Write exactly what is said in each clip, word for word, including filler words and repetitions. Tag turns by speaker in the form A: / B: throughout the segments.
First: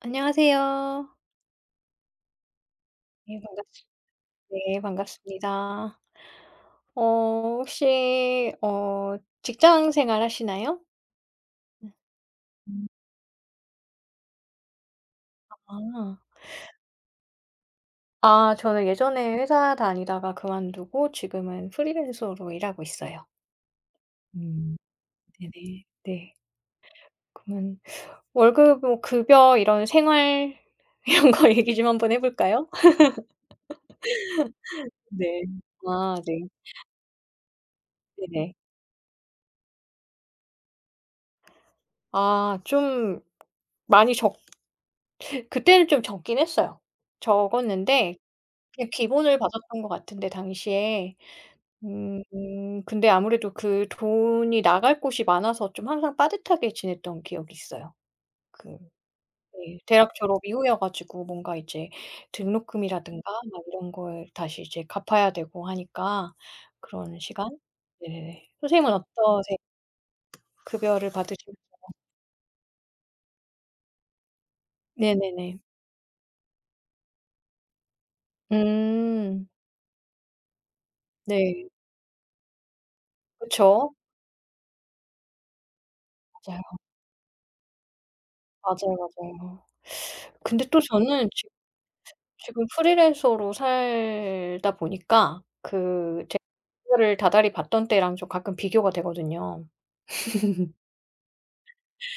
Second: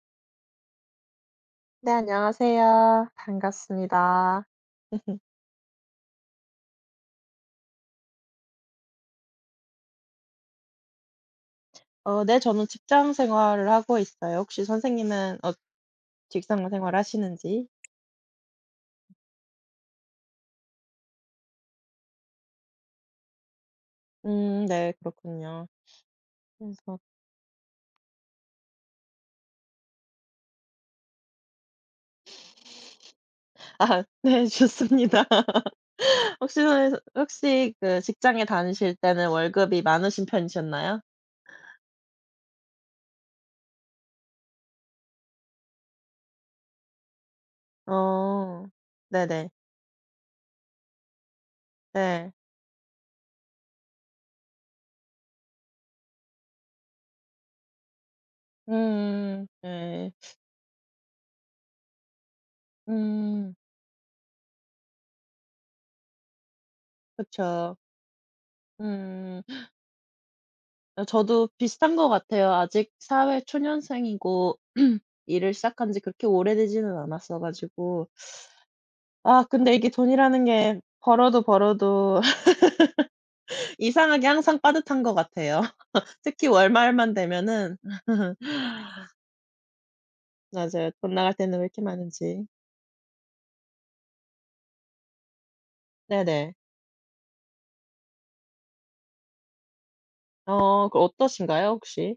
A: 안녕하세요.
B: 네, 안녕하세요.
A: 네 반갑습
B: 반갑습니다.
A: 네 반갑습니다. 어 혹시 어 직장 생활 하시나요? 음.
B: 어 네, 저는
A: 음.
B: 직장 생활을 하고 있어요. 혹시 선생님은 어
A: 아.
B: 직장 생활 하시는지?
A: 아 저는 예전에 회사 다니다가 그만두고 지금은 프리랜서로 일하고 있어요.
B: 음
A: 음.
B: 네, 그렇군요.
A: 네네. 네.
B: 그래서.
A: 그러면 월급 뭐 급여 이런 생활, 이런 거 얘기 좀 한번 해 볼까요?
B: 아 네, 좋습니다.
A: 네. 아 네.
B: 혹시 선 혹시 그 직장에
A: 네네.
B: 다니실 때는 월급이 많으신 편이셨나요?
A: 아 좀 많이 적 그때는 좀 적긴 했어요. 적었는데
B: 어.
A: 그냥 기본을
B: 네네.
A: 받았던 것 같은데 당시에. 음
B: 네.
A: 음, 근데 아무래도 그 돈이 나갈 곳이 많아서 좀 항상 빠듯하게 지냈던 기억이 있어요. 그
B: 음음
A: 네.
B: 네.
A: 대학 졸업 이후여 가지고 뭔가 이제 등록금이라든가
B: 음.
A: 막 이런 걸 다시 이제 갚아야 되고 하니까 그런 시간?
B: 그쵸.
A: 네네네. 선생님은
B: 음.
A: 어떠세요?
B: 어
A: 급여를
B: 저도
A: 받으시면.
B: 비슷한 것 같아요. 아직 사회 초년생이고 일을
A: 네네네.
B: 시작한 지 그렇게 오래되지는 않았어 가지고. 아
A: 음.
B: 근데 이게 돈이라는 게 벌어도
A: 네.
B: 벌어도
A: 그쵸.
B: 이상하게 항상 빠듯한 것 같아요. 특히
A: 맞아요.
B: 월말만 되면은.
A: 맞아요, 맞아요. 근데 또
B: 맞아요. 돈
A: 저는
B: 나갈
A: 지금
B: 때는 왜 이렇게 많은지.
A: 지금 프리랜서로 살다 보니까 그 제가
B: 네네.
A: 그거를 다달이 받던 때랑 좀 가끔 비교가 되거든요.
B: 어 그 어떠신가요 혹시?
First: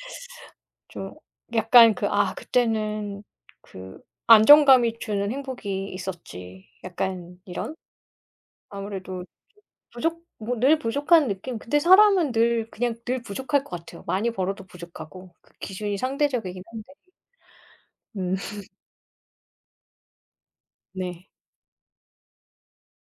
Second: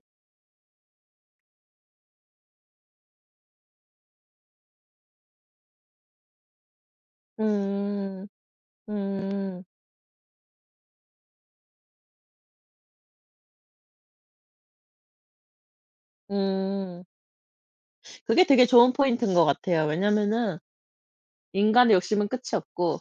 A: 좀 약간 그, '아 그때는 그 안정감이 주는 행복이 있었지.' 약간 이런?
B: 음.
A: 아무래도
B: 음.
A: 부족 뭐 늘 부족한 느낌. 근데 사람은 늘 그냥 늘 부족할 것 같아요. 많이 벌어도 부족하고. 그 기준이 상대적이긴 한데.
B: 음.
A: 음
B: 그게 되게 좋은 포인트인 것 같아요. 왜냐면은
A: 네.
B: 인간의 욕심은 끝이 없고.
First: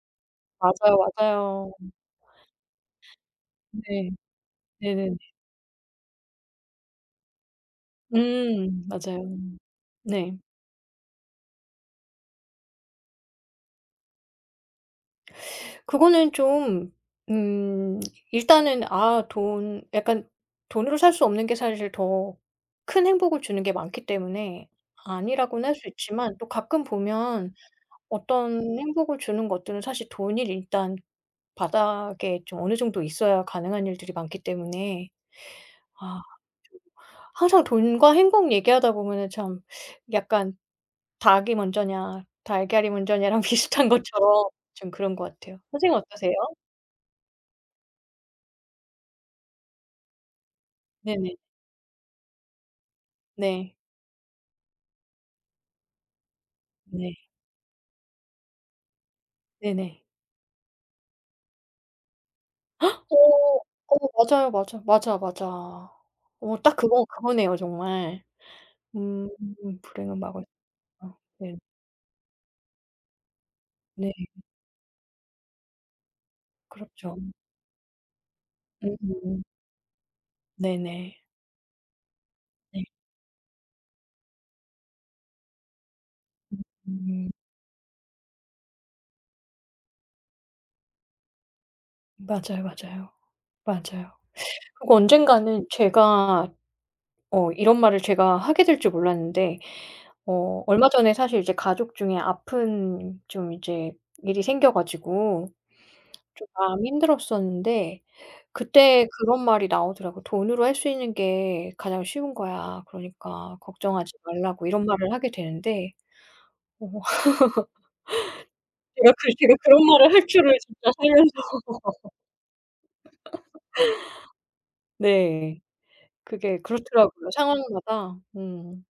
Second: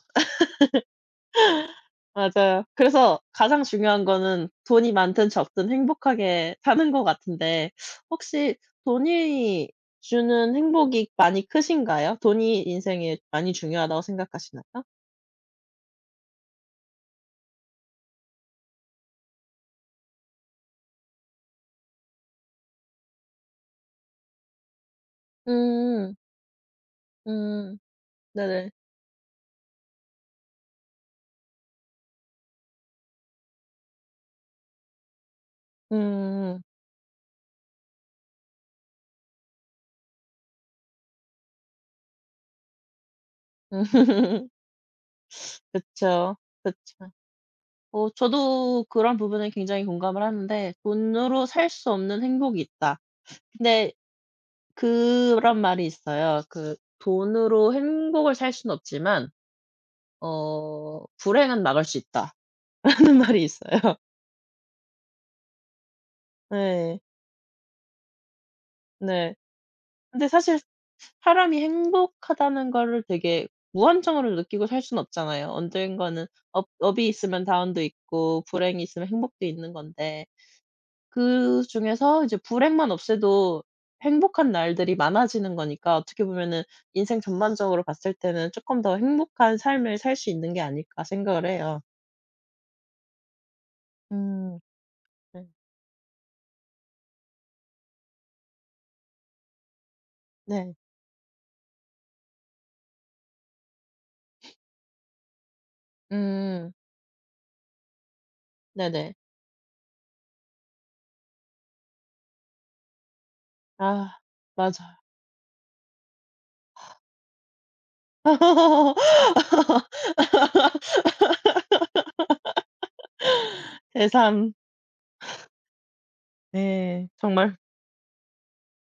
A: 맞아요, 맞아요.
B: 맞아요. 그래서 가장 중요한
A: 네.
B: 거는 돈이
A: 네네네.
B: 많든 적든 행복하게 사는 것 같은데, 혹시
A: 음 맞아요.
B: 돈이
A: 네.
B: 주는 행복이 많이 크신가요? 돈이 인생에 많이 중요하다고 생각하시나요?
A: 그거는 좀, 음, 일단은 아 돈 약간 돈으로 살 수 없는 게 사실 더 큰 행복을 주는 게 많기 때문에 아니라고는 할 수
B: 음.
A: 있지만, 또 가끔 보면
B: 음.
A: 어떤
B: 네네.
A: 행복을 주는 것들은 사실 돈이 일단 바닥에 좀 어느 정도 있어야 가능한 일들이 많기 때문에, 아
B: 음. 음.
A: 좀 항상 돈과 행복 얘기하다 보면은 참 약간 닭이 먼저냐 달걀이 먼저냐랑 비슷한 것처럼 좀 그런 것 같아요. 선생님 어떠세요?
B: 그쵸. 그쵸. 어 저도 그런 부분에 굉장히 공감을 하는데,
A: 네네.
B: "돈으로 살 수 없는 행복이 있다."
A: 네.
B: 근데 그런 말이 있어요. 그
A: 네.
B: "돈으로 행복을 살 수는 없지만
A: 네네.
B: 어 불행은 막을 수 있다."라는 말이
A: 어.
B: 있어요.
A: 어 맞아요, 맞아. 맞아, 맞아. 어 딱
B: 네,
A: 그거 그거네요 정말. 음
B: 네.
A: 불행은
B: 근데
A: 막을
B: 사실
A: 수 없다. 네.
B: 사람이 행복하다는 거를 되게
A: 네.
B: 무한정으로 느끼고 살 수는 없잖아요. 언젠가는 업 업이
A: 그렇죠.
B: 있으면 다운도 있고, 불행이 있으면
A: 음음.
B: 행복도 있는 건데,
A: 네네.
B: 그중에서 이제
A: 네.
B: 불행만 없애도 행복한 날들이 많아지는 거니까, 어떻게 보면은 '인생
A: 음.
B: 전반적으로 봤을 때는 쪼끔 더 행복한 삶을 살 수 있는 게 아닐까.' 생각을 해요.
A: 맞아요, 맞아요. 맞아요.
B: 음.
A: 그리고
B: 네.
A: 언젠가는 제가, 어 이런 말을 제가 하게 될 줄 몰랐는데, 어
B: 네.
A: 얼마 전에 사실 이제 가족 중에 아픈 좀 이제 일이 생겨 가지고 좀
B: 음.
A: 마음이 힘들었었는데, 그때
B: 네네.
A: 그런 말이 나오더라고요. "돈으로 할 수 있는 게 가장 쉬운 거야. 그러니까 걱정하지
B: 아
A: 말라."고 이런
B: 맞아요.
A: 말을 하게 되는데, 어 제가 그 제가 그런 말을 할 줄을 진짜 살면서.
B: 예산.
A: 네. 그게
B: 네
A: 그렇더라고요
B: 정말.
A: 상황마다. 음.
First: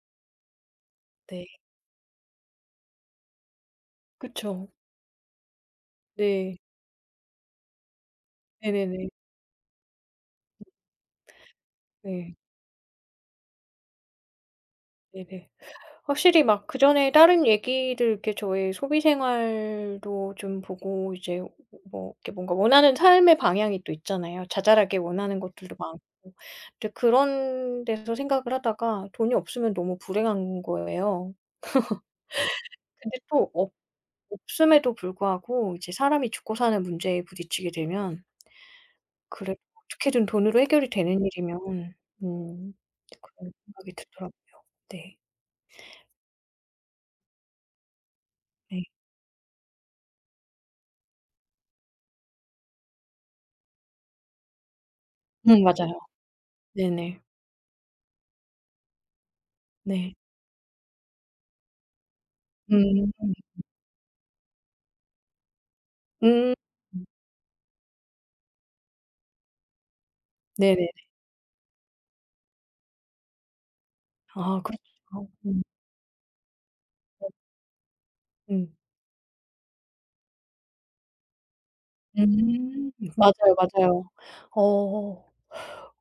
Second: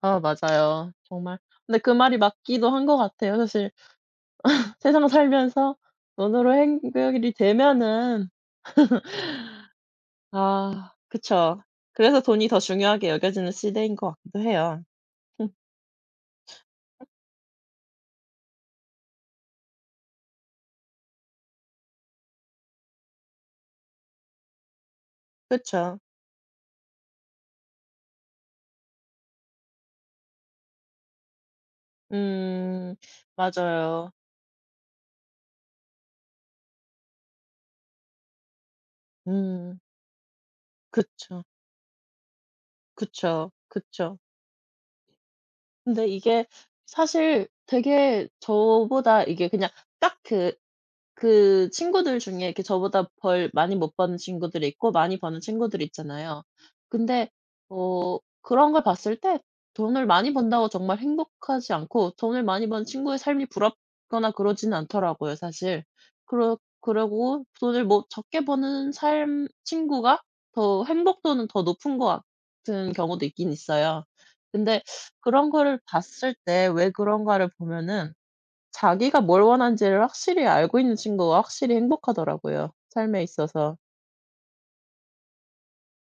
B: 아 맞아요. 정말.
A: 네.
B: 근데 그 말이 맞기도 한 것 같아요. 사실
A: 그쵸.
B: 세상 살면서 돈으로
A: 네.
B: 해결이 되면은.
A: 네네네.
B: 아 그쵸. 그래서
A: 네.
B: 돈이 더 중요하게 여겨지는 시대인 것 같기도 해요.
A: 네네. 확실히 막 그전에 다른 얘기들 이렇게 저의 소비 생활도 좀 보고 이제 뭐 이렇게 뭔가 원하는 삶의 방향이 또 있잖아요. 자잘하게 원하는 것들도
B: 그쵸.
A: 많고. 근데 그런 데서 생각을 하다가 돈이 없으면 너무 불행한 거예요.
B: 음
A: 근데 또 없
B: 맞아요.
A: 없음에도 불구하고 이제 사람이 죽고 사는 문제에 부딪히게 되면 그래도
B: 음
A: 어떻게든 돈으로 해결이 되는
B: 그쵸.
A: 일이면, 음,
B: 그쵸.
A: 그런 생각이
B: 그쵸.
A: 들더라고요. 네.
B: 근데 이게 사실 되게
A: 네.
B: 저보다 이게 그냥 딱그 그 친구들 중에 이렇게 저보다 벌 많이 못 버는 친구들이 있고 많이 버는
A: 음
B: 친구들이
A: 맞아요.
B: 있잖아요.
A: 네네.
B: 근데 그런 걸 봤을 때, 돈을
A: 네.
B: 많이 번다고 정말 행복하지 않고, 돈을 많이 버는
A: 음.
B: 친구의 삶이 부럽거나 그러지는 않더라고요, 사실.
A: 음.
B: 그러 그러고 돈을 뭐 적게 버는 삶 친구가 더
A: 네네네.
B: 행복도는 더 높은 것 같은 경우도 있긴 있어요.
A: 아
B: 근데
A: 그렇죠.
B: 그런
A: 음.
B: 거를 봤을 때 왜 그런가를 보면은,
A: 음.
B: 자기가 뭘 원하는지를 확실히 알고 있는 친구가 확실히 행복하더라고요,
A: 음.
B: 삶에
A: 맞아요,
B: 있어서.
A: 맞아요. 어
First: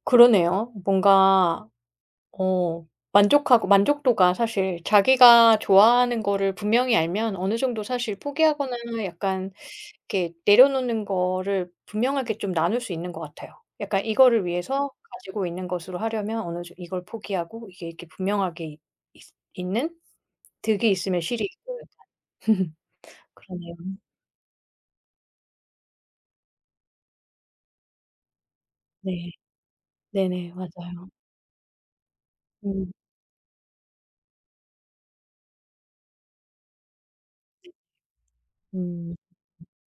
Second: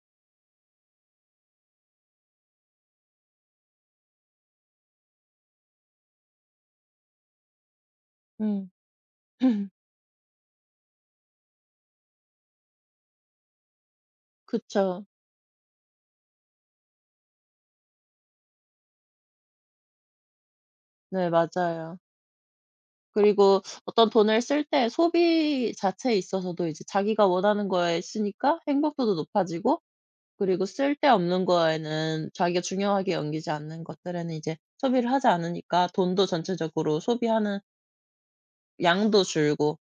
A: 그러네요. 뭔가 어 만족하고 만족도가 사실 자기가 좋아하는 거를 분명히 알면 어느 정도 사실
B: 음.
A: 포기하거나 약간 이렇게 내려놓는 거를 분명하게 좀 나눌 수 있는 것 같아요. 약간 이거를 위해서
B: 그쵸.
A: 가지고 있는 것으로 하려면 어느 정 이걸 포기하고 이게 이렇게 분명하게 있 있 있는, 득이 있으면
B: 네
A: 실이 있고
B: 맞아요.
A: 약간.
B: 그리고
A: 그러네요.
B: 어떤 돈을 쓸 때 소비 자체에 있어서도, 이제 자기가 원하는 거에 쓰니까 행복도도
A: 네.
B: 높아지고,
A: 네네.
B: 그리고
A: 맞아요.
B: 쓸데없는 거에는, 자기가
A: 음.
B: 중요하게 여기지 않는 것들에는 이제 소비를 하지 않으니까 돈도 전체적으로 소비하는
A: 음.
B: 양도 줄고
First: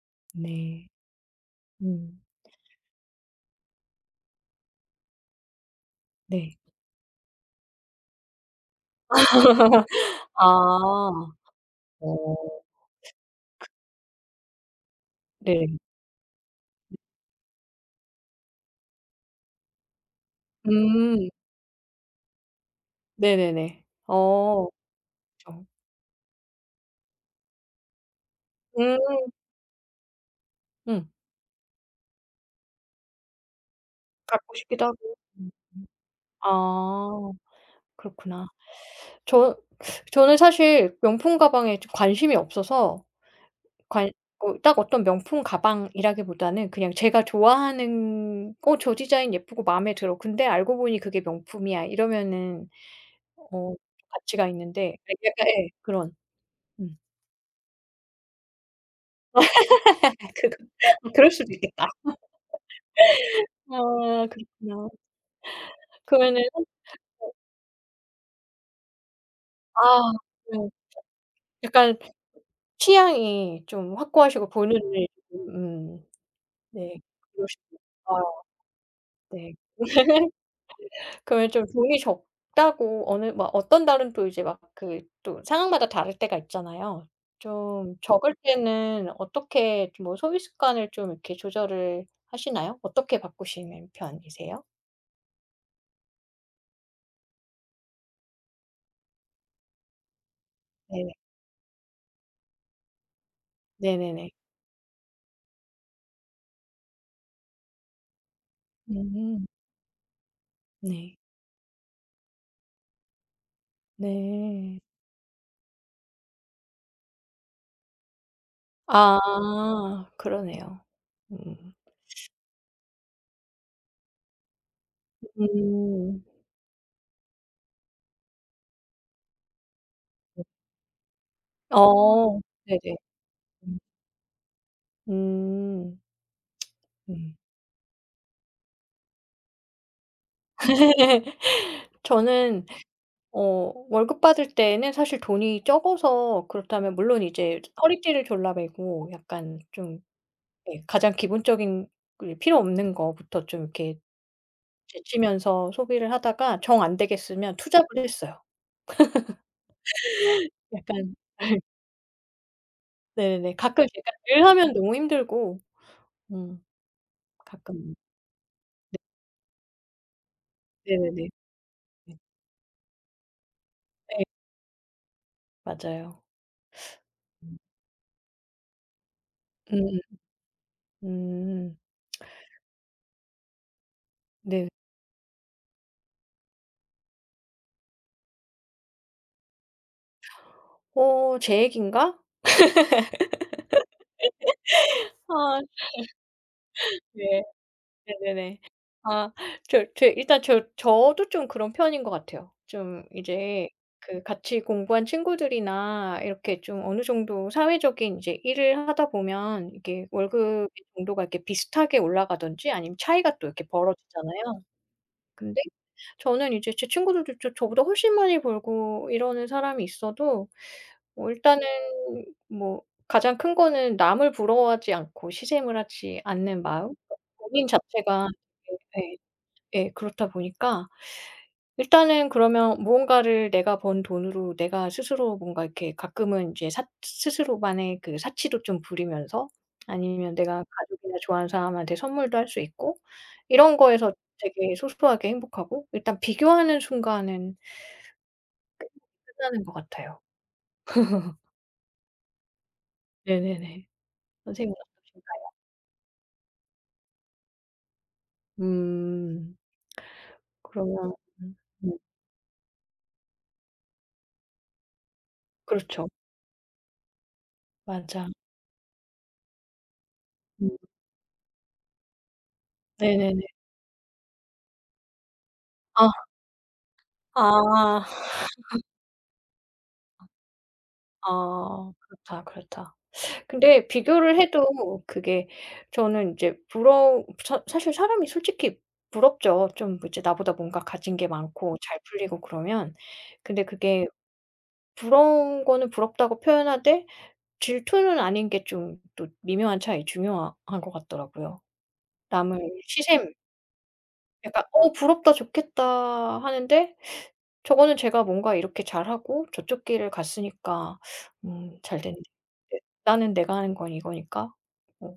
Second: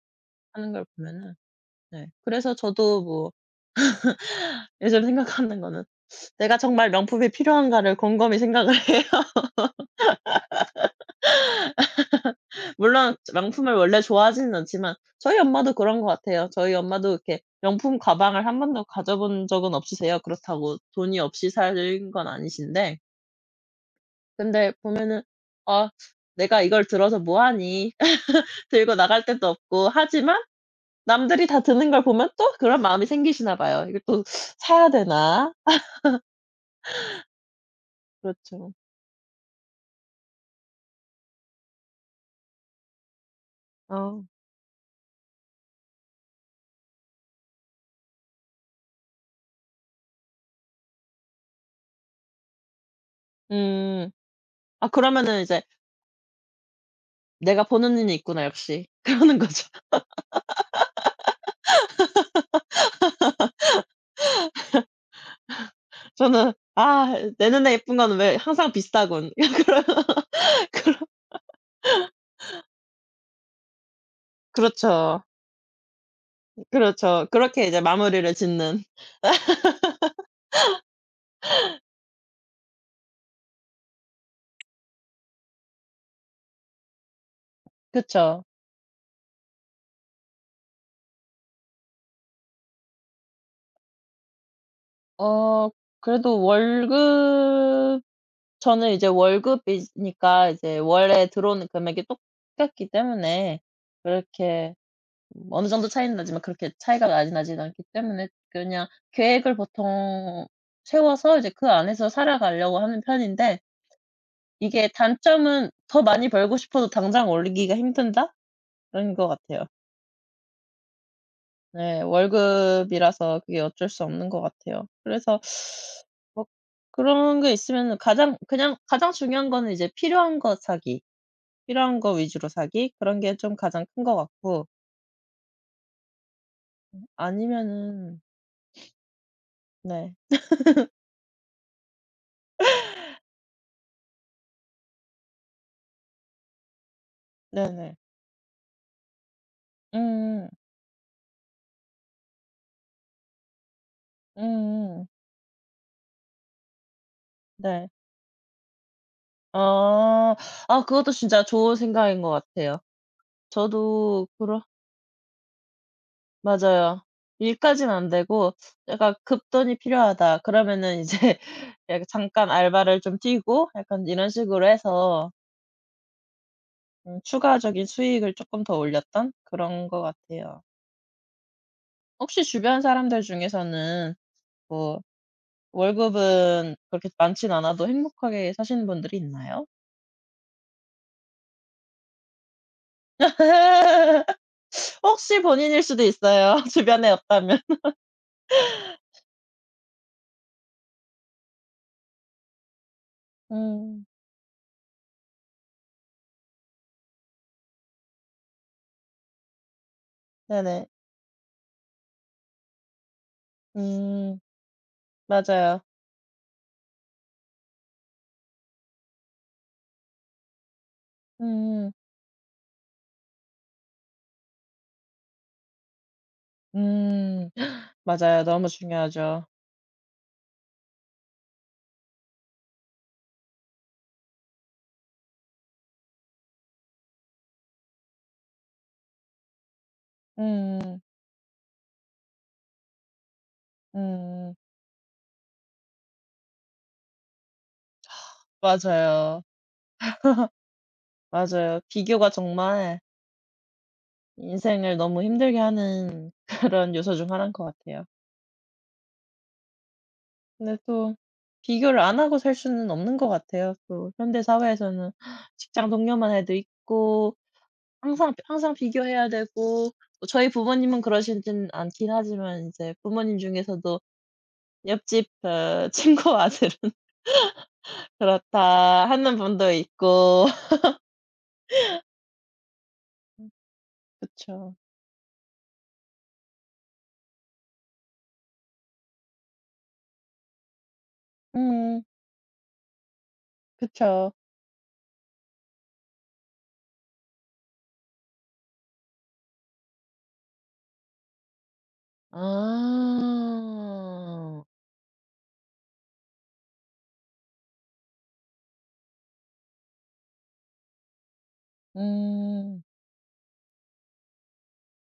B: 하는 걸
A: 네.
B: 보면은, 네
A: 음.
B: 그래서 저도 뭐 예전에 생각하는 거는,
A: 네.
B: 내가 정말 명품이 필요한가를 곰곰이 생각을 해요.
A: 아. 어.
B: 물론 명품을 원래 좋아하지는 않지만 저희
A: 네.
B: 엄마도 그런 것 같아요. 저희 엄마도 이렇게 명품 가방을 한 번도 가져본 적은 없으세요. 그렇다고 돈이
A: 음.
B: 없이 산 건 아니신데,
A: 네네네. 어.
B: 근데 보면은
A: 그쵸.
B: "아 내가 이걸 들어서 뭐 하니?" 들고 나갈
A: 음.
B: 데도 없고. 하지만
A: 음.
B: 남들이 다 드는 걸 보면 또 그런 마음이 생기시나 봐요. '이걸 또
A: 갖고 싶기도
B: 사야
A: 하고. 음.
B: 되나?'
A: 아. 그렇구나.
B: 그렇죠.
A: 저 저는 사실 명품 가방에 좀 관심이 없어서, 관
B: 어.
A: 어 딱 어떤 명품 가방이라기보다는 그냥 제가 좋아하는 '어 저 디자인 예쁘고 마음에 들어. 근데 알고 보니 그게 명품이야.' 이러면은, 어
B: 음.
A: 가치가
B: 아
A: 있는데. 아
B: 그러면은
A: 약간
B: 이제
A: 예 그런. 음.
B: '내가 버는 일이 있구나 역시.' 그러는 거죠.
A: 아 그거 아 그럴 수도 있겠다. 아 그렇구나. 그러면은
B: 저는 '아 내 눈에 예쁜 건 왜 항상 비싸군.'
A: 아
B: 그런
A: 네.
B: 그런
A: 약간 취향이 좀 확고하시고 본인의.
B: 그렇죠.
A: 음 네.
B: 그렇죠. 그렇게 이제
A: 그러시구나.
B: 마무리를
A: 아
B: 짓는.
A: 네. 그러면 좀 돈이 적다고 어느 막 어떤 달은 또 이제 막 그 또 상황마다 다를 때가 있잖아요. 좀 적을
B: 그쵸.
A: 때는 어떻게 좀 뭐 소비 습관을 좀 이렇게 조절을 하시나요? 어떻게 바꾸시는 편이세요?
B: 어 그래도 월급. 저는 이제 월급이니까 이제
A: 네네.
B: 월에 들어오는 금액이 똑같기 때문에,
A: 네네네.
B: 그렇게 어느 정도 차이는 나지만 그렇게 차이가 많이 나진 않기 때문에 그냥
A: 음.
B: 계획을 보통
A: 네.
B: 세워서 이제 그 안에서 살아가려고 하는 편인데,
A: 네.
B: 이게 단점은 '더 많이 벌고 싶어도 당장 올리기가 힘든다.' 그런
A: 아
B: 것 같아요.
A: 그러네요. 음.
B: 네. 월급이라서 그게 어쩔 수 없는 것 같아요. 그래서
A: 음.
B: 뭐 그런 게 있으면은 가장 그냥 가장 중요한 거는 이제 필요한 거 사기, 필요한 거
A: 어
B: 위주로 사기,
A: 네네.
B: 그런 게 좀
A: 음.
B: 가장 큰 것 같고,
A: 음.
B: 아니면은. 네.
A: 저는 어 월급 받을 때에는 사실 돈이 적어서 그렇다면 물론 이제
B: 네네.
A: 허리띠를 졸라매고 약간 좀
B: 음음.
A: 예 가장 기본적인 그 필요 없는 거부터 좀 이렇게
B: 음음.
A: 제치면서 소비를 하다가 정 안 되겠으면
B: 네.
A: 투잡을 했어요.
B: 아. 아 그것도
A: 약간
B: 진짜 좋은 생각인 것 같아요.
A: 네네네. 가끔 제가
B: 저도
A: 늘
B: 그런.
A: 하면 너무 힘들고 음
B: 맞아요. 일까지는
A: 가끔.
B: 안 되고
A: 네
B: 약간 '급돈이 필요하다.' 그러면은
A: 네네네.
B: 이제 약간
A: 네.
B: 잠깐 알바를 좀 뛰고 약간
A: 예
B: 이런 식으로 해서
A: 맞아요.
B: 음
A: 음.
B: 추가적인 수익을 조금 더 올렸던 그런 것 같아요.
A: 음.
B: 혹시 주변 사람들 중에서는
A: 네.
B: 뭐 월급은 그렇게 많진 않아도 행복하게 사시는 분들이 있나요?
A: 어 제 얘기인가?
B: 혹시
A: 아
B: 본인일 수도 있어요. 주변에
A: 네.
B: 없다면.
A: 네네네. 아 저 저 일단 저 저도 좀 그런 편인 것 같아요. 좀 이제
B: 음.
A: 그 같이 공부한 친구들이나 이렇게 좀 어느 정도 사회적인 이제 일을 하다 보면 이게 월급의
B: 네네.
A: 정도가 이렇게 비슷하게 올라가든지 아니면 차이가 또 이렇게
B: 음.
A: 벌어지잖아요. 근데
B: 맞아요.
A: 저는 이제 제 친구들도 저 저보다 훨씬 많이 벌고 이러는 사람이 있어도 뭐 일단은,
B: 음.
A: 뭐 가장 큰 거는 남을 부러워하지 않고 시샘을 하지 않는 마음.
B: 음.
A: 본인 자체가
B: 맞아요. 너무
A: 예 예.
B: 중요하죠.
A: 예. 그렇다 보니까 일단은 그러면 무언가를 내가 번 돈으로 내가 스스로 뭔가 이렇게 가끔은 이제 사 스스로만의 그 사치도 좀 부리면서 아니면 내가
B: 음.
A: 가족이나 좋아하는 사람한테 선물도 할 수 있고 이런 거에서
B: 음.
A: 되게 소소하게 행복하고, 일단 비교하는 순간은 그
B: 맞아요.
A: 끝나는 것 같아요.
B: 맞아요. 비교가 정말
A: 네네네. 선생님
B: 인생을 너무
A: 어떠신가요?
B: 힘들게 하는 그런 요소 중 하나인 것 같아요.
A: 음.
B: 근데
A: 그러면
B: 또
A: 음 음
B: 비교를 안 하고 살 수는 없는 것 같아요. 또 현대 사회에서는 직장
A: 그렇죠.
B: 동료만 해도 있고,
A: 맞아.
B: 항상 항상 비교해야 되고. 뭐 저희
A: 음
B: 부모님은 그러시진 않긴 하지만 이제 부모님
A: 네네네.
B: 중에서도 옆집 어,
A: 아.
B: 친구 아들은
A: 아.
B: 그렇다 하는 분도 있고.
A: 아 그렇다, 그렇다. 근데 비교를
B: 그쵸.
A: 해도 그게 저는 이제 부러사 사실 사람이 솔직히 부럽죠. 좀 이제 나보다 뭔가 가진 게 많고 잘
B: 음
A: 풀리고 그러면. 근데 그게
B: 그쵸.
A: 부러운 거는 부럽다고 표현하되, 질투는 아닌 게 좀 또 미묘한 차이 중요한 것 같더라고요. 남을 시샘
B: 아.
A: 약간 '어 부럽다. 좋겠다.' 하는데 저거는 제가 뭔가 이렇게 잘하고 저쪽 길을 갔으니까 음 잘 됐네. 네.
B: 음.
A: 나는 내가 하는 건 이거니까 뭐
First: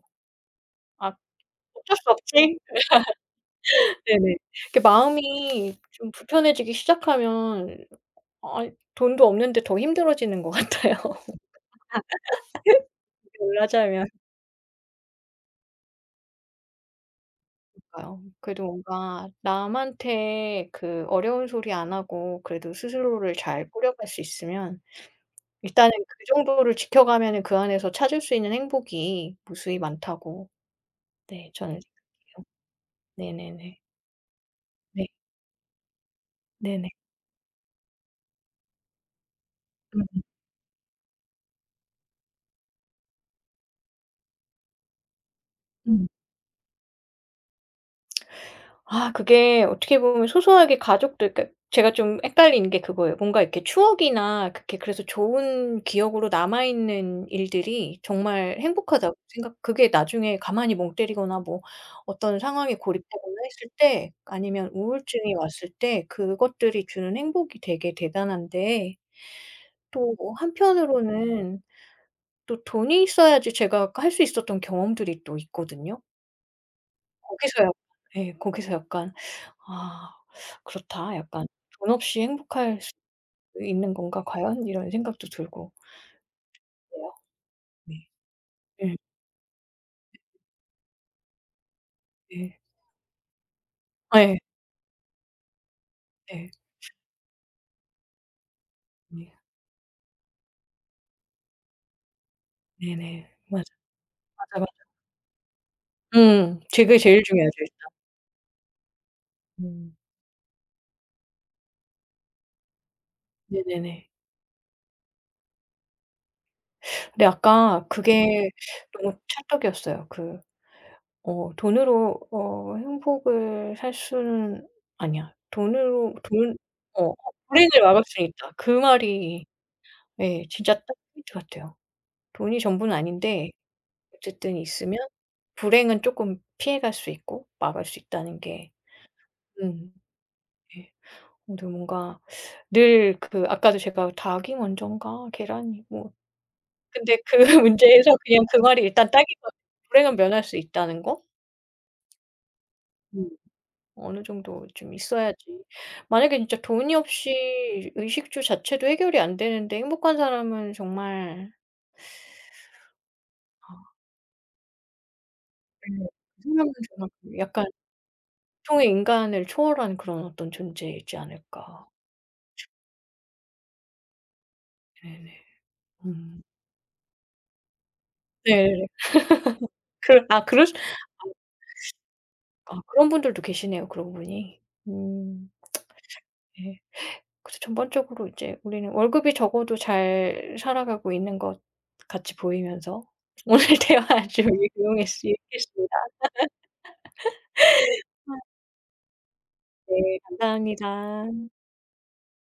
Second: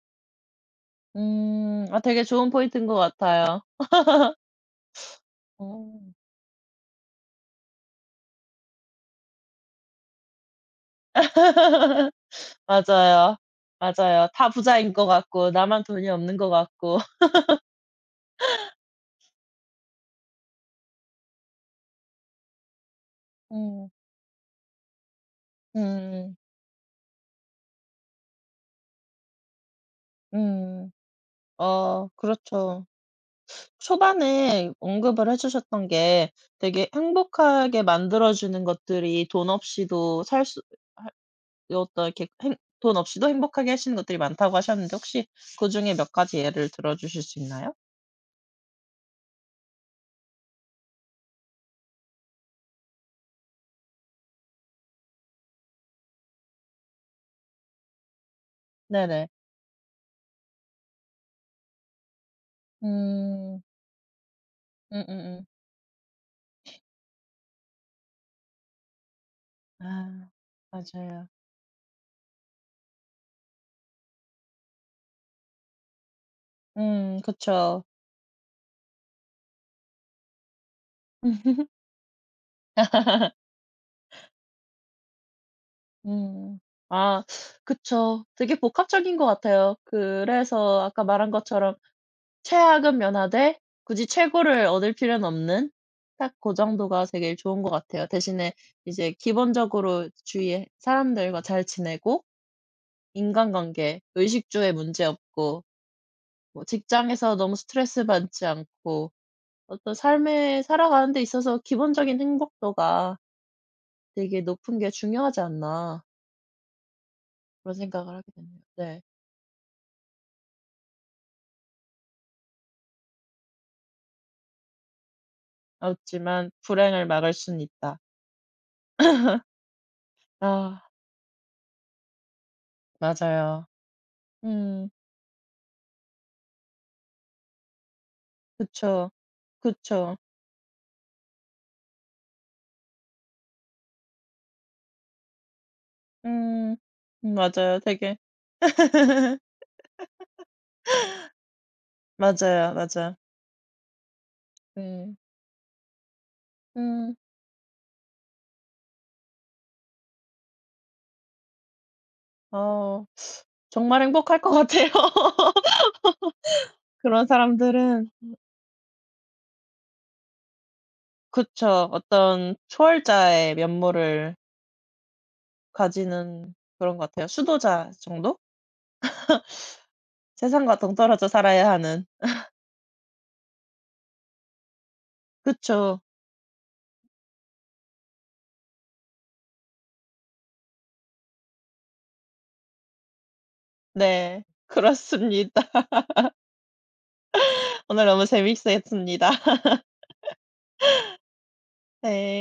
A: 아
B: 음.
A: 어쩔
B: 아
A: 수
B: 되게 좋은
A: 없지.
B: 포인트인 것 같아요.
A: 네네. 이렇게 마음이
B: 어.
A: 좀 불편해지기 시작하면 아이 돈도 없는데 더 힘들어지는 것 같아요.
B: 맞아요.
A: 비라자면
B: 맞아요. 다 부자인 것 같고 나만 돈이 없는 것 같고.
A: 그러니까요. 그래도 뭔가 남한테 그 어려운 소리 안 하고 그래도 스스로를 잘
B: 음.
A: 꾸려갈 수 있으면 일단은 그
B: 음.
A: 정도를 지켜가면은 그 안에서 찾을 수 있는 행복이 무수히 많다고,
B: 음.
A: 네, 저는
B: 어
A: 생각해요.
B: 그렇죠.
A: 네네네.
B: 초반에
A: 네.
B: 언급을 해 주셨던 게, 되게
A: 네네.
B: 행복하게 만들어 주는 것들이 돈
A: 음
B: 없이도 살수 어떤 이렇게 행 돈 없이도 행복하게 하시는 것들이 많다고 하셨는데, 혹시 그중에
A: 음.
B: 몇 가지 예를 들어 주실 수 있나요?
A: 아 그게 어떻게 보면 소소하게 가족들, 그러니까 제가 좀 헷갈리는 게 그거예요. 뭔가 이렇게 추억이나 그렇게 그래서 좋은 기억으로 남아 있는 일들이 정말 행복하다고
B: 네네.
A: 생각, 그게 나중에 가만히 멍 때리거나 뭐 어떤 상황에 고립되거나
B: 음.
A: 했을 때 아니면 우울증이
B: 음음음.
A: 왔을 때 그것들이 주는 행복이 되게 대단한데, 또
B: 아 맞아요.
A: 한편으로는 또 돈이 있어야지 제가 할 수 있었던 경험들이 또 있거든요.
B: 음
A: 거기서 약
B: 그쵸.
A: 예 거기서 약간 '아 그렇다. 약간 돈 없이 행복할 수 있는 건가 과연?' 이런 생각도 들고
B: 음.
A: 그래요.
B: 아
A: 네.
B: 그쵸. 되게
A: 예
B: 복합적인 것 같아요. 그래서 아까 말한 것처럼
A: 예.
B: 최악은 면하되 굳이
A: 예.
B: 최고를 얻을 필요는 없는 딱
A: 예.
B: 고 정도가 되게 좋은 것 같아요. 대신에 이제
A: 네.
B: 기본적으로 주위에 사람들과 잘 지내고,
A: 네네. 맞아.
B: 인간관계,
A: 맞아,
B: 의식주에
A: 맞아.
B: 문제 없고,
A: 음.
B: 뭐
A: 그게 제일
B: 직장에서
A: 중요하죠
B: 너무
A: 일단.
B: 스트레스 받지 않고, 어떤
A: 음.
B: 삶에 살아가는 데 있어서 기본적인 행복도가
A: 네네네.
B: 되게 높은 게 중요하지 않나,
A: 근데
B: 그런
A: 아까
B: 생각을 하게
A: 그게
B: 되네요. 네.
A: 너무 찰떡이었어요. 그 어 돈으로 어 행복을 살 수는 아니야. 돈으로
B: 없지만
A: 돈어
B: 불행을
A: 어,
B: 막을 수는
A: 불행을
B: 있다.
A: 막을 수는 있다. 그 말이 예. 진짜
B: 아
A: 딱 포인트 같아요. 돈이 전부는 아닌데
B: 맞아요.
A: 어쨌든
B: 음
A: 있으면 불행은 쪼끔 피해갈 수 있고 막을 수 있다는 게
B: 그쵸.
A: 음
B: 그쵸.
A: 예. 근데 뭔가 늘 그 아까도 제가 닭이 먼전가 계란이 뭐,
B: 음.
A: 근데
B: 음
A: 그
B: 맞아요.
A: 문제에서
B: 되게
A: 그냥 그 말이 일단 딱이거든요. 불행은 면할 수 있다는 거?
B: 맞아요, 맞아.
A: 음. 어느 정도 좀
B: 네.
A: 있어야지. 만약에 진짜 돈이
B: 음.
A: 없이 의식주 자체도 해결이 안 되는데 행복한 사람은 정말
B: 어
A: 아
B: 정말 행복할 것 같아요.
A: 네. 그 사람은 정말
B: 그런
A: 그 약간
B: 사람들은.
A: 보통의 인간을 초월한 그런 어떤 존재이지 않을까.
B: 그쵸. 어떤 초월자의 면모를
A: 네네. 음.
B: 가지는 그런 것 같아요. 수도자 정도?
A: 네네네. 그 아 그러시
B: 세상과
A: 아
B: 동떨어져 살아야 하는.
A: 아 그런 분들도 계시네요, 그러고 보니. 음
B: 그쵸.
A: 예. 그래서 전반적으로 이제 우리는 월급이 적어도 잘 살아가고 있는 것 같이 보이면서 오늘 대화 아주
B: 네.
A: 유용했으 했
B: 그렇습니다.
A: 습니다
B: 오늘 너무 재밌었습니다.
A: 네 감사합니다.
B: 네.